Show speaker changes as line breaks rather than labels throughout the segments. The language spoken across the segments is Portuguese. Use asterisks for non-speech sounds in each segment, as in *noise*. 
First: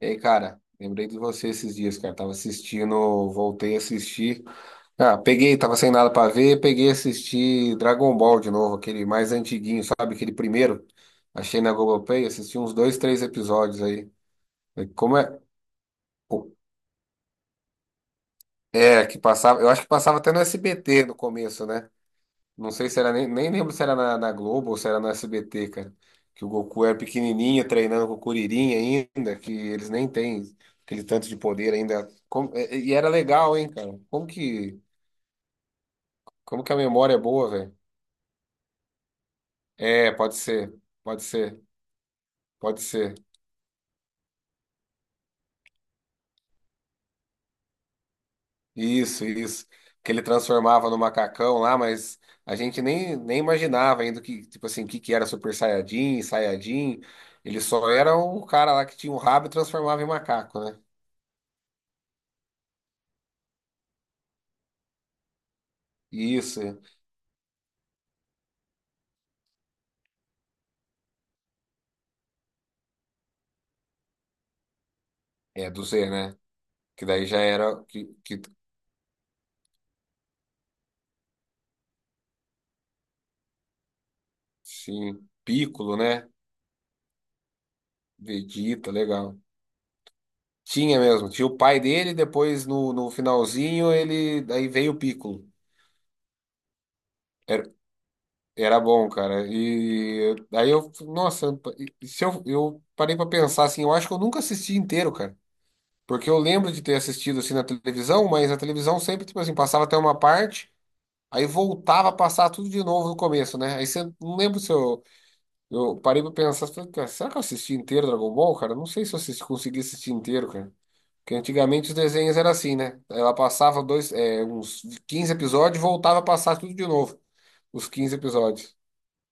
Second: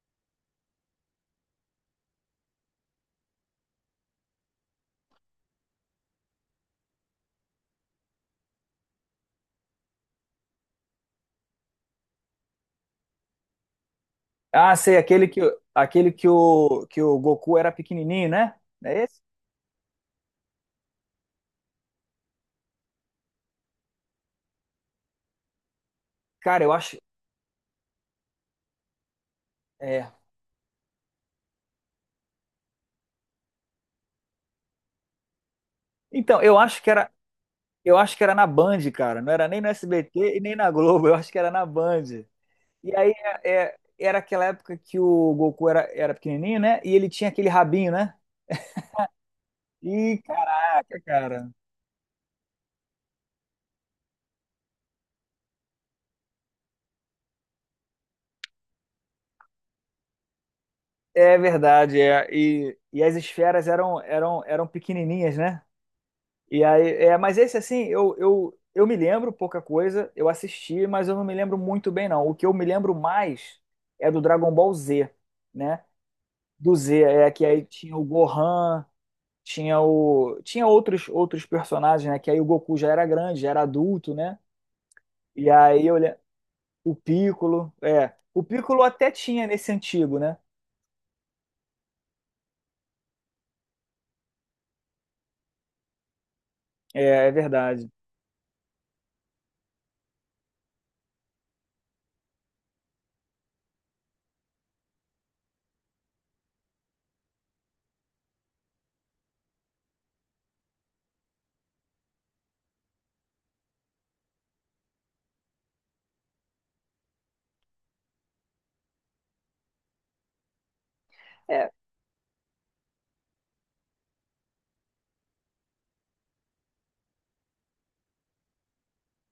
E aí, cara, lembrei de você esses dias, cara. Tava assistindo, voltei a assistir. Ah, peguei, tava sem nada pra ver, peguei e assisti Dragon Ball de novo, aquele mais antiguinho, sabe? Aquele primeiro. Achei na Globoplay, assisti uns dois, três episódios aí.
Ah, sei,
Como
aquele
é?
que, aquele que
Pô,
o, que o Goku era pequenininho, né? É
é, que
esse?
passava, eu acho que passava até no SBT no começo, né? Não sei se era nem lembro se era na Globo ou se era no SBT, cara. Que o
Cara, eu
Goku era
acho.
pequenininho, treinando com o Kuririn ainda, que eles nem
É.
têm aquele tanto de poder ainda. E era legal, hein, cara? Como que,
Então, eu
como que a
acho que era,
memória é boa, velho?
eu acho que era na Band, cara. Não era nem no
É, pode
SBT e nem na
ser,
Globo. Eu
pode
acho que era
ser,
na Band.
pode
E aí
ser.
era aquela época que o Goku era pequenininho, né? E ele tinha aquele rabinho, né?
Isso, isso. Que
E
ele transformava no
caraca, cara.
macacão lá, mas a gente nem imaginava ainda que, tipo assim, o que era Super Saiyajin, Saiyajin. Ele só era o cara lá que tinha um rabo e transformava em macaco, né?
É verdade, é. E, e as esferas eram pequenininhas, né? E
Isso.
aí, é, mas esse assim, eu me lembro pouca coisa, eu assisti, mas eu não me lembro muito bem, não. O que eu me lembro mais é do Dragon Ball Z,
É,
né?
do Z, né?
Do Z,
Que daí
é
já
que aí
era.
tinha o Gohan, tinha o. Tinha outros, outros personagens, né? Que aí o Goku já era grande, já era adulto, né?
Sim,
E
Piccolo, né?
o Piccolo, é. O Piccolo
Vegeta,
até
legal.
tinha nesse antigo, né?
Tinha mesmo. Tinha o pai dele, depois no finalzinho ele. Daí veio o Piccolo.
É, é
Era,
verdade.
era bom, cara. E aí eu. Nossa, e se eu parei pra pensar assim, eu acho que eu nunca assisti inteiro, cara. Porque eu lembro de ter assistido assim na televisão, mas a televisão sempre, tipo assim, passava até uma parte, aí voltava a passar tudo de novo no começo, né? Aí você não lembro se eu eu parei pra pensar, falei, cara, será que eu assisti inteiro Dragon Ball, cara? Não sei se eu assisti, consegui assistir inteiro, cara. Porque
É,
antigamente os desenhos eram assim, né? Ela passava dois, é, uns 15 episódios e voltava a passar tudo de novo. Os quinze episódios.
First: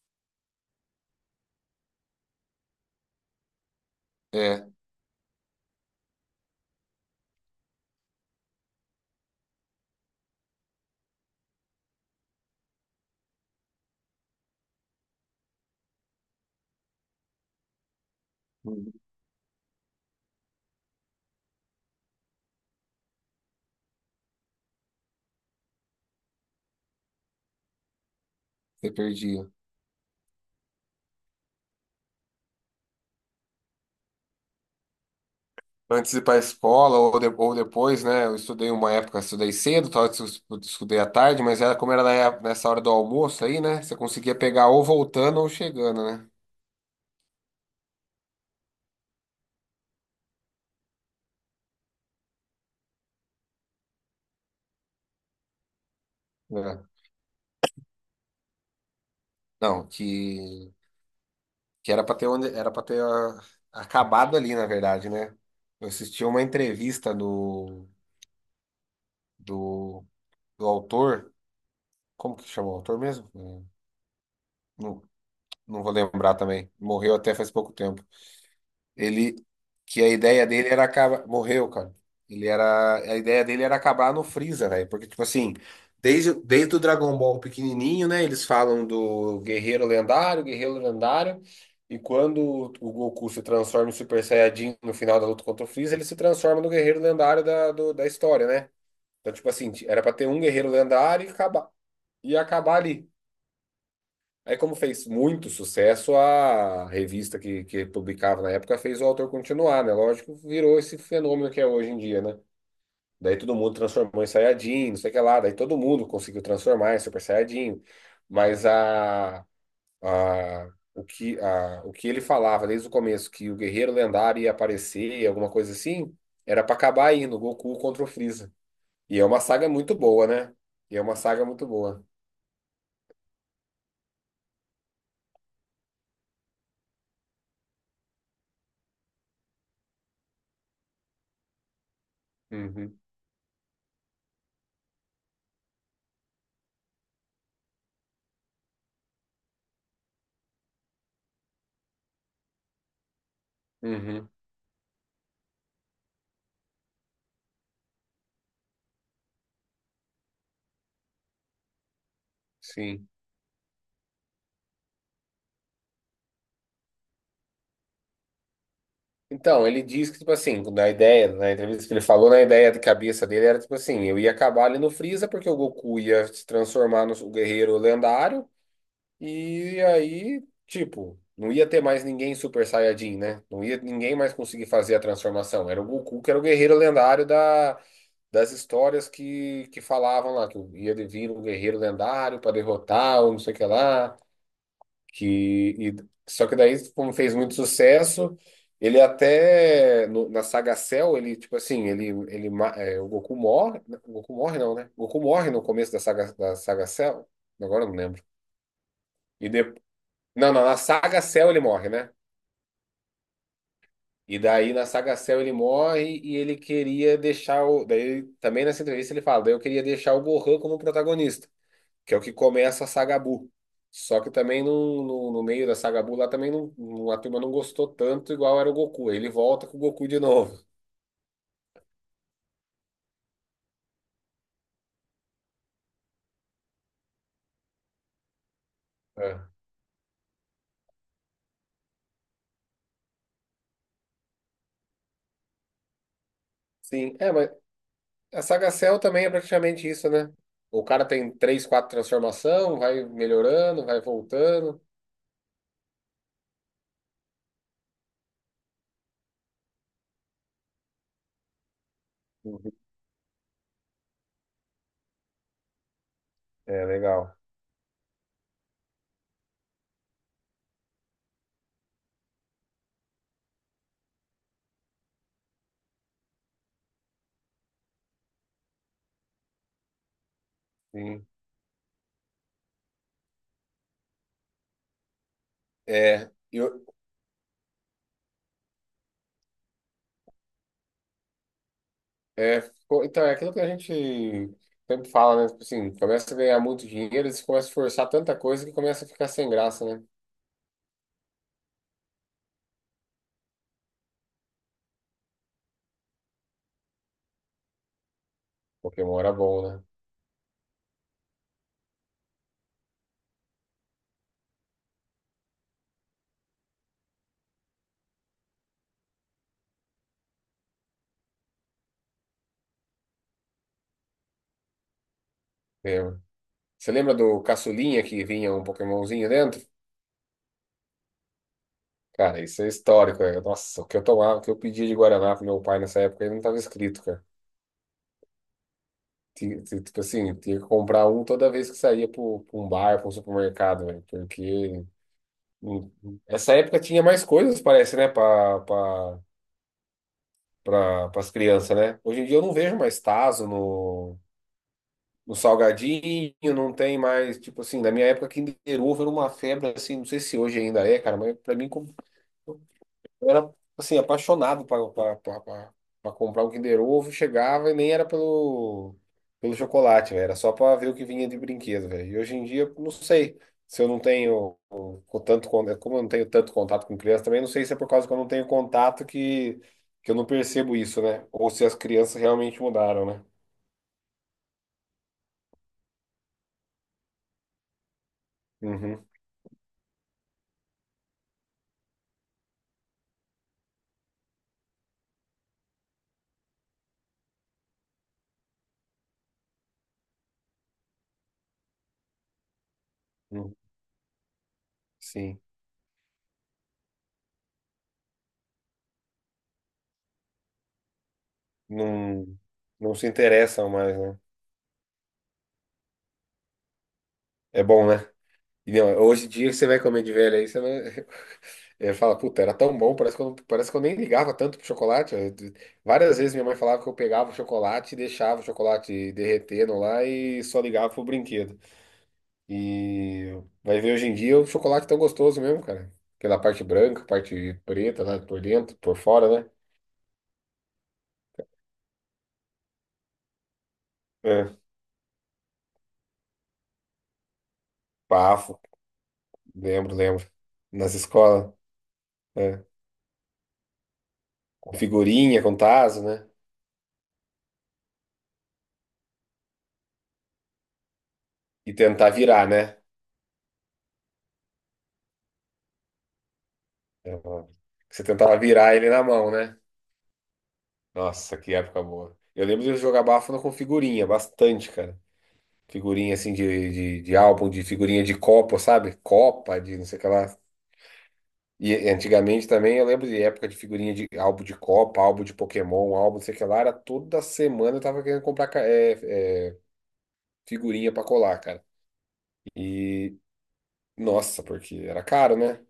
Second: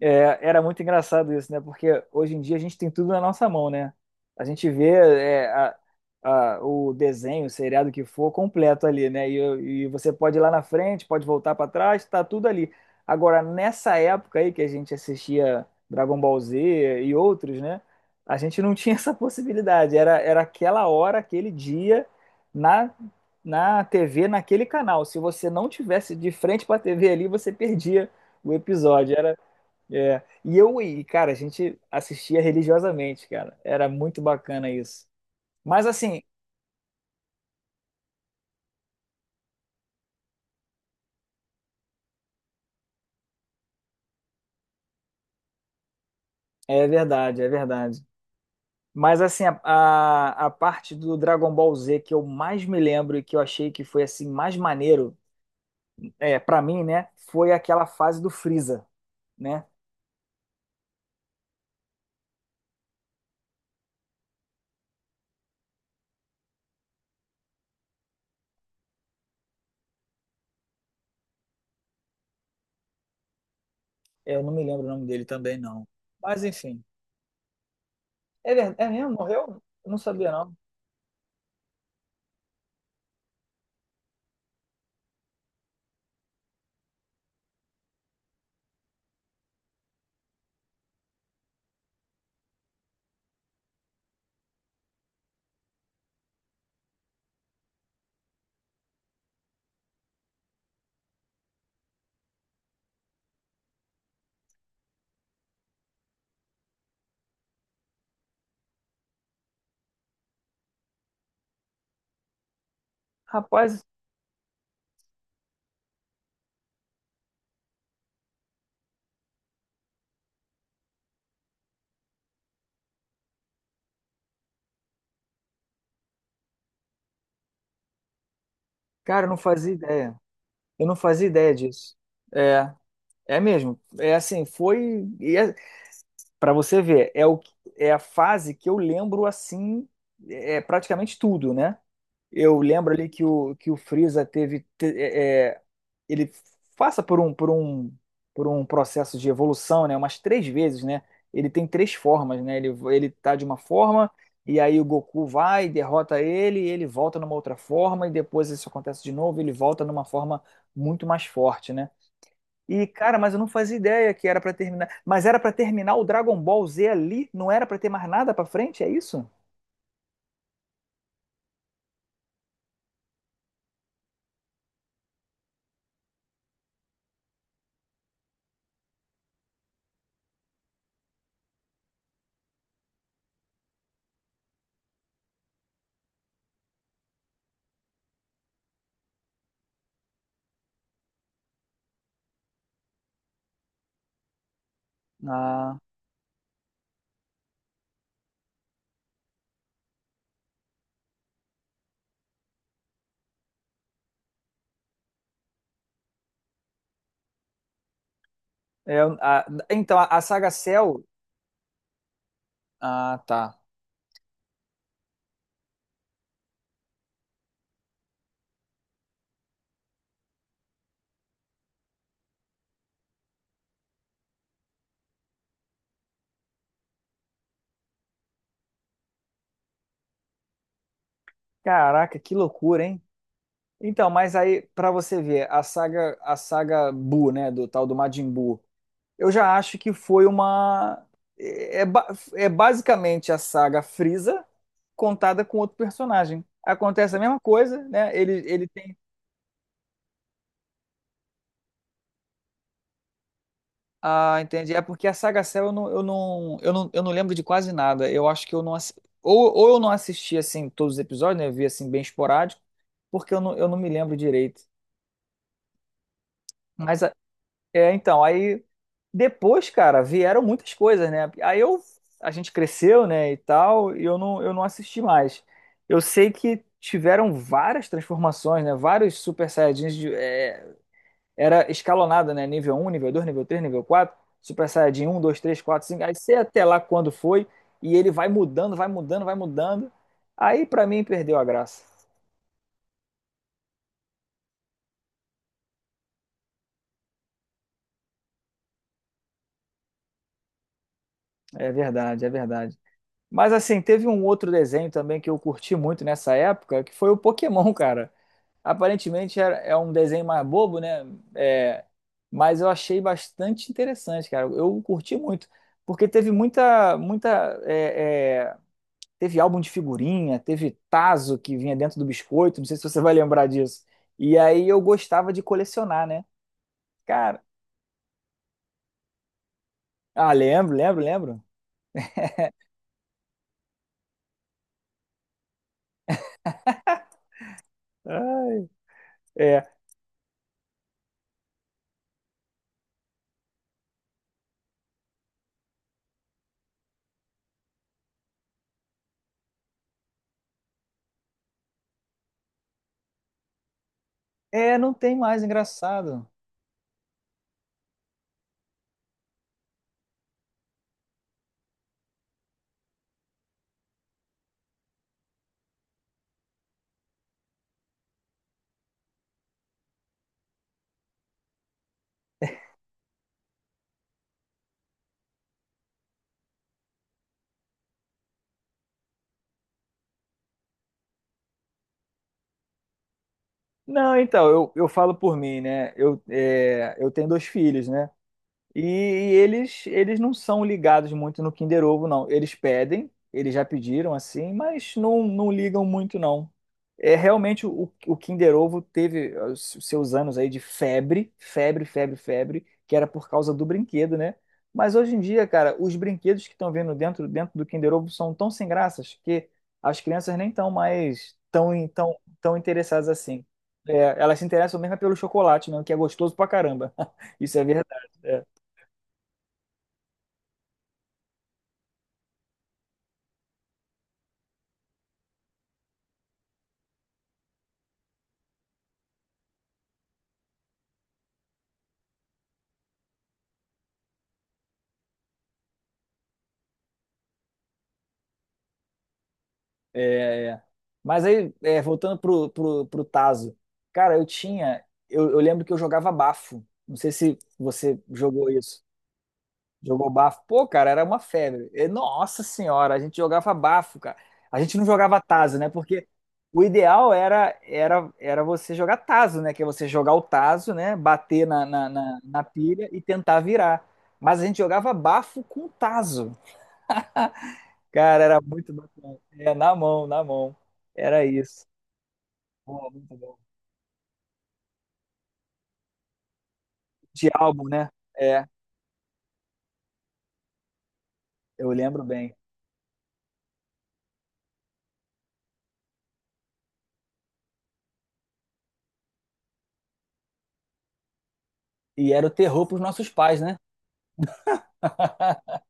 Era muito engraçado isso, né? Porque hoje em dia a gente tem tudo na nossa mão, né? A
É,
gente vê o desenho, o seriado que for completo ali, né? E você pode ir lá na frente, pode voltar para trás, tá tudo ali. Agora, nessa época aí que a gente assistia Dragon Ball Z e outros, né? A gente não
você
tinha *laughs* essa possibilidade. Era aquela hora, aquele dia, na, na TV, naquele canal. Se você não tivesse de frente para a TV ali, você perdia o episódio.
perdia.
É. E eu e, cara, a gente assistia religiosamente, cara. Era muito bacana isso. Mas
Antes de
assim,
ir pra escola ou, ou depois, né? Eu estudei uma época, estudei cedo, talvez eu estudei à tarde, mas era como era na nessa hora do almoço aí, né? Você conseguia pegar ou voltando ou chegando, né?
é verdade, é verdade. Mas assim, a parte do Dragon Ball Z que eu mais me lembro e que eu achei que foi assim mais maneiro, é, para mim,
É.
né, foi aquela fase do Freeza, né?
Não, que era pra ter onde, era para ter acabado ali, na verdade, né? Eu assisti uma entrevista do, do autor, como que chama o autor mesmo? Não,
É, eu não me lembro o nome dele também
não
não.
vou lembrar
Mas
também.
enfim.
Morreu até faz pouco tempo.
É verdade, é mesmo?
Ele,
Morreu? Eu não
que a
sabia
ideia
não.
dele era acabar, morreu, cara. Ele era, a ideia dele era acabar no Freeza, velho, porque tipo assim, desde o Dragon Ball pequenininho, né, eles falam do guerreiro lendário, e quando o Goku se transforma em Super Saiyajin no final da luta contra o Freeza, ele se transforma no guerreiro lendário da, da história, né? Então, tipo assim, era pra ter um guerreiro lendário e acabar ali. Aí, como fez muito sucesso, a revista que publicava na época fez o autor continuar, né? Lógico, virou esse fenômeno que é hoje em dia, né? Daí todo mundo
Rapaz,
transformou em Saiyajin, não sei o que lá. Daí todo mundo conseguiu transformar em Super Saiyajin. Mas a, o que ele falava desde o começo, que o guerreiro lendário ia aparecer, alguma coisa assim, era pra acabar aí no Goku contra o Freeza. E é
cara, eu não
uma saga
fazia
muito
ideia.
boa, né?
Eu
E
não
é uma
fazia
saga
ideia
muito
disso.
boa.
É, é mesmo. É assim, foi. E é, para você ver, é a fase que eu lembro assim, é praticamente tudo, né? Eu lembro
Uhum,
ali que que o Freeza teve, ele passa por um processo de evolução, né? Umas três vezes, né? Ele tem três formas, né? Ele tá de uma forma,
uhum,
e aí o Goku vai, derrota ele, e ele volta numa outra forma, e depois isso acontece de novo, ele volta numa forma muito mais forte, né? E,
sim.
cara, mas eu não fazia ideia que era pra terminar. Mas era pra terminar o Dragon Ball Z ali? Não era pra ter mais nada pra frente? É isso?
Então, ele diz que, tipo assim, na ideia, na entrevista que ele falou, na ideia de cabeça dele era, tipo assim, eu ia acabar ali no Freeza porque o Goku ia se transformar no guerreiro lendário e aí, tipo, não ia ter mais ninguém Super Saiyajin, né? Não ia ninguém mais conseguir fazer a transformação. Era o Goku que era o guerreiro lendário da, das histórias que falavam lá, que ia vir um guerreiro lendário para derrotar ou não sei o que lá que
Ah,
só que daí como fez muito sucesso ele até na saga Cell ele tipo assim o Goku morre, o Goku morre não, né, o Goku morre no começo da saga, da saga Cell, agora eu não lembro
é, ah,
e de,
então, a saga
não não na
Cell.
saga Cell ele morre, né,
Ah, tá.
e daí na saga Cell ele morre e ele queria deixar o, daí também nessa entrevista ele fala, daí eu queria deixar o Gohan como protagonista, que é o que começa a Sagabu. Só que também no meio da Sagabu lá também a turma não gostou tanto igual era o Goku. Ele volta com o Goku de novo.
Caraca, que loucura, hein? Então, mas aí, pra você ver, a saga Buu, né? Do tal do Majin Buu. Eu
É.
já acho que foi uma. É, é basicamente a saga Frieza contada com outro personagem. Acontece
Sim,
a
é,
mesma
mas
coisa, né? Ele,
a
ele
Saga Cell também é praticamente isso, né? O cara tem três, quatro transformação, vai melhorando, vai
Ah, entendi.
voltando.
É porque a Saga Cell eu não lembro de quase nada. Eu acho que eu não assi- ou eu não assisti assim todos os episódios, né? Eu vi assim bem esporádico,
Uhum.
porque eu não me lembro direito.
É,
Mas a-
legal.
aí depois, cara, vieram muitas coisas, né? Aí eu a gente cresceu, né, e tal, e eu não assisti mais. Eu sei que tiveram várias transformações, né? Vários Super Saiyajins
Sim.
era escalonada, né? Nível um, nível 2, nível 3, nível 4, Super Saiyajin um, 2, 3, quatro, 5, aí
É,
sei
e
até lá
eu,
quando foi, e ele vai mudando. Aí pra mim perdeu a graça.
então, é aquilo que a gente sempre fala, né? Tipo assim, começa a ganhar muito dinheiro, eles começam a forçar tanta coisa que começa a ficar sem graça, né?
É verdade, é verdade. Mas assim, teve um outro desenho também que eu curti muito nessa época, que foi o Pokémon, cara.
Pokémon era bom,
É
né?
um desenho mais bobo, né? É, mas eu achei bastante interessante, cara. Eu curti muito, porque teve teve álbum de figurinha, teve tazo que vinha dentro do biscoito, não sei se você vai lembrar disso. E aí eu gostava de
É,
colecionar, né?
você lembra
Cara,
do caçulinha que vinha um Pokémonzinho dentro?
ah, lembro.
Cara, isso é histórico, né? Nossa, o que eu tomava, o que eu pedia de Guaraná pro meu pai nessa época, ele não tava escrito, cara.
Ah,
Ti-
é,
ti- Tipo assim, tinha que comprar um toda vez que saía para um bar, para um supermercado, velho. Porque hum, essa época tinha mais coisas, parece, né, para as crianças, né? Hoje em dia eu não vejo mais Tazo
não tem
no
mais, engraçado.
salgadinho, não tem mais, tipo assim, na minha época Kinder Ovo era uma febre, assim, não sei se hoje ainda é, cara, mas pra mim eu era, assim, apaixonado para comprar um Kinder Ovo, chegava e nem era pelo chocolate, velho. Era só para ver o que vinha de brinquedo, velho. E hoje em dia, não sei se eu não tenho o tanto, como eu não tenho tanto contato com criança também, não sei se é por causa que eu não tenho contato que eu não percebo isso, né? Ou se as crianças realmente mudaram, né?
Não, então, eu falo por mim, né? Eu, é, eu tenho dois filhos, né? E,
Uhum,
eles não são ligados muito no Kinder Ovo, não. Eles pedem, eles já pediram assim, mas não, não ligam muito, não. É realmente o Kinder Ovo teve os seus anos aí de febre, que era por causa
uhum,
do brinquedo, né? Mas hoje em
sim.
dia, cara, os brinquedos que estão vendo dentro do Kinder Ovo são tão sem graças que as crianças nem estão mais
Não,
tão
não
interessadas
se
assim.
interessam mais,
É,
né?
elas se interessam mesmo é pelo chocolate, mesmo, que é gostoso pra caramba. *laughs* Isso
É
é
bom, né?
verdade. É.
E, não, hoje em dia que você vai comer de velho aí, você não. Eu falo, puta, era tão bom, parece que eu, parece que eu nem ligava tanto pro chocolate. Várias vezes minha mãe falava que eu pegava o chocolate e deixava o chocolate derretendo lá e só ligava pro brinquedo. E vai ver hoje em dia o chocolate tão gostoso mesmo, cara. Aquela parte branca, parte preta lá por dentro, por fora, né?
É, é. Mas aí, é, voltando pro Tazo, cara, eu
É.
tinha. Eu, eu lembro que eu jogava bafo. Não sei se você jogou
Bafo,
isso.
lembro,
Jogou
lembro.
bafo? Pô, cara,
Nas
era uma
escolas,
febre. E, nossa
é.
senhora, a gente jogava bafo, cara. A
Com
gente não jogava
figurinha, com
Tazo, né?
tazo,
Porque
né?
o ideal era você jogar Tazo, né? Que é você jogar o Tazo, né? Bater na,
E
na,
tentar
na, na
virar, né?
pilha e tentar virar. Mas a gente jogava bafo com Tazo.
É, ó, você
Cara,
tentava
era muito
virar ele na
bacana.
mão,
É,
né?
na mão, na mão. Era
Nossa, que
isso.
época boa. Eu lembro de
Pô,
jogar
muito bom.
Bafana com figurinha, bastante, cara. Figurinha assim de
De
álbum, de
álbum, né?
figurinha de
É,
copo, sabe? Copa, de não sei o que lá.
eu
E
lembro bem.
antigamente também eu lembro de época de figurinha de álbum de Copa, álbum de Pokémon, álbum não sei o que lá. Era toda semana eu tava querendo comprar figurinha pra colar, cara.
E era o terror pros nossos
E
pais, né?
nossa, porque era caro,
*laughs*
né?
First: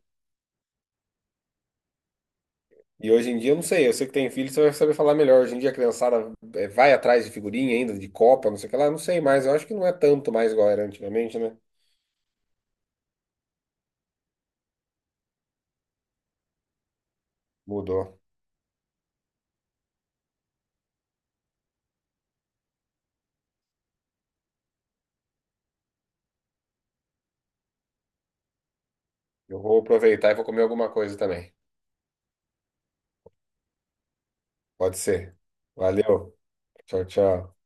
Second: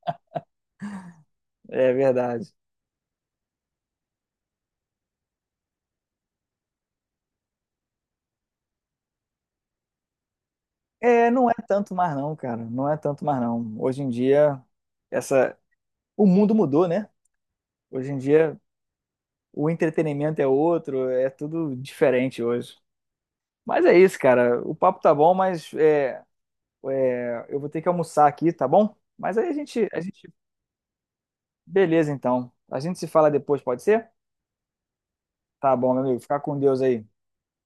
É verdade.
E hoje em dia, eu não sei, eu sei que tem filho, você vai saber falar melhor. Hoje em dia, a criançada vai atrás de figurinha ainda, de Copa, não sei o que lá, não sei mais. Eu acho que não é tanto mais igual era
É,
antigamente,
não é
né?
tanto mais não, cara. Não é tanto mais não. Hoje em dia, essa, o mundo mudou, né? Hoje em
Mudou.
dia, o entretenimento é outro, é tudo diferente hoje. Mas é isso, cara. O papo tá bom, mas é, é, eu vou ter que almoçar aqui, tá bom? Mas aí
Eu vou
a
aproveitar
gente,
e vou comer alguma coisa também.
beleza então. A gente se fala depois, pode ser?
Pode ser.
Tá bom, meu amigo.
Valeu.
Fica com Deus aí.
Tchau, tchau.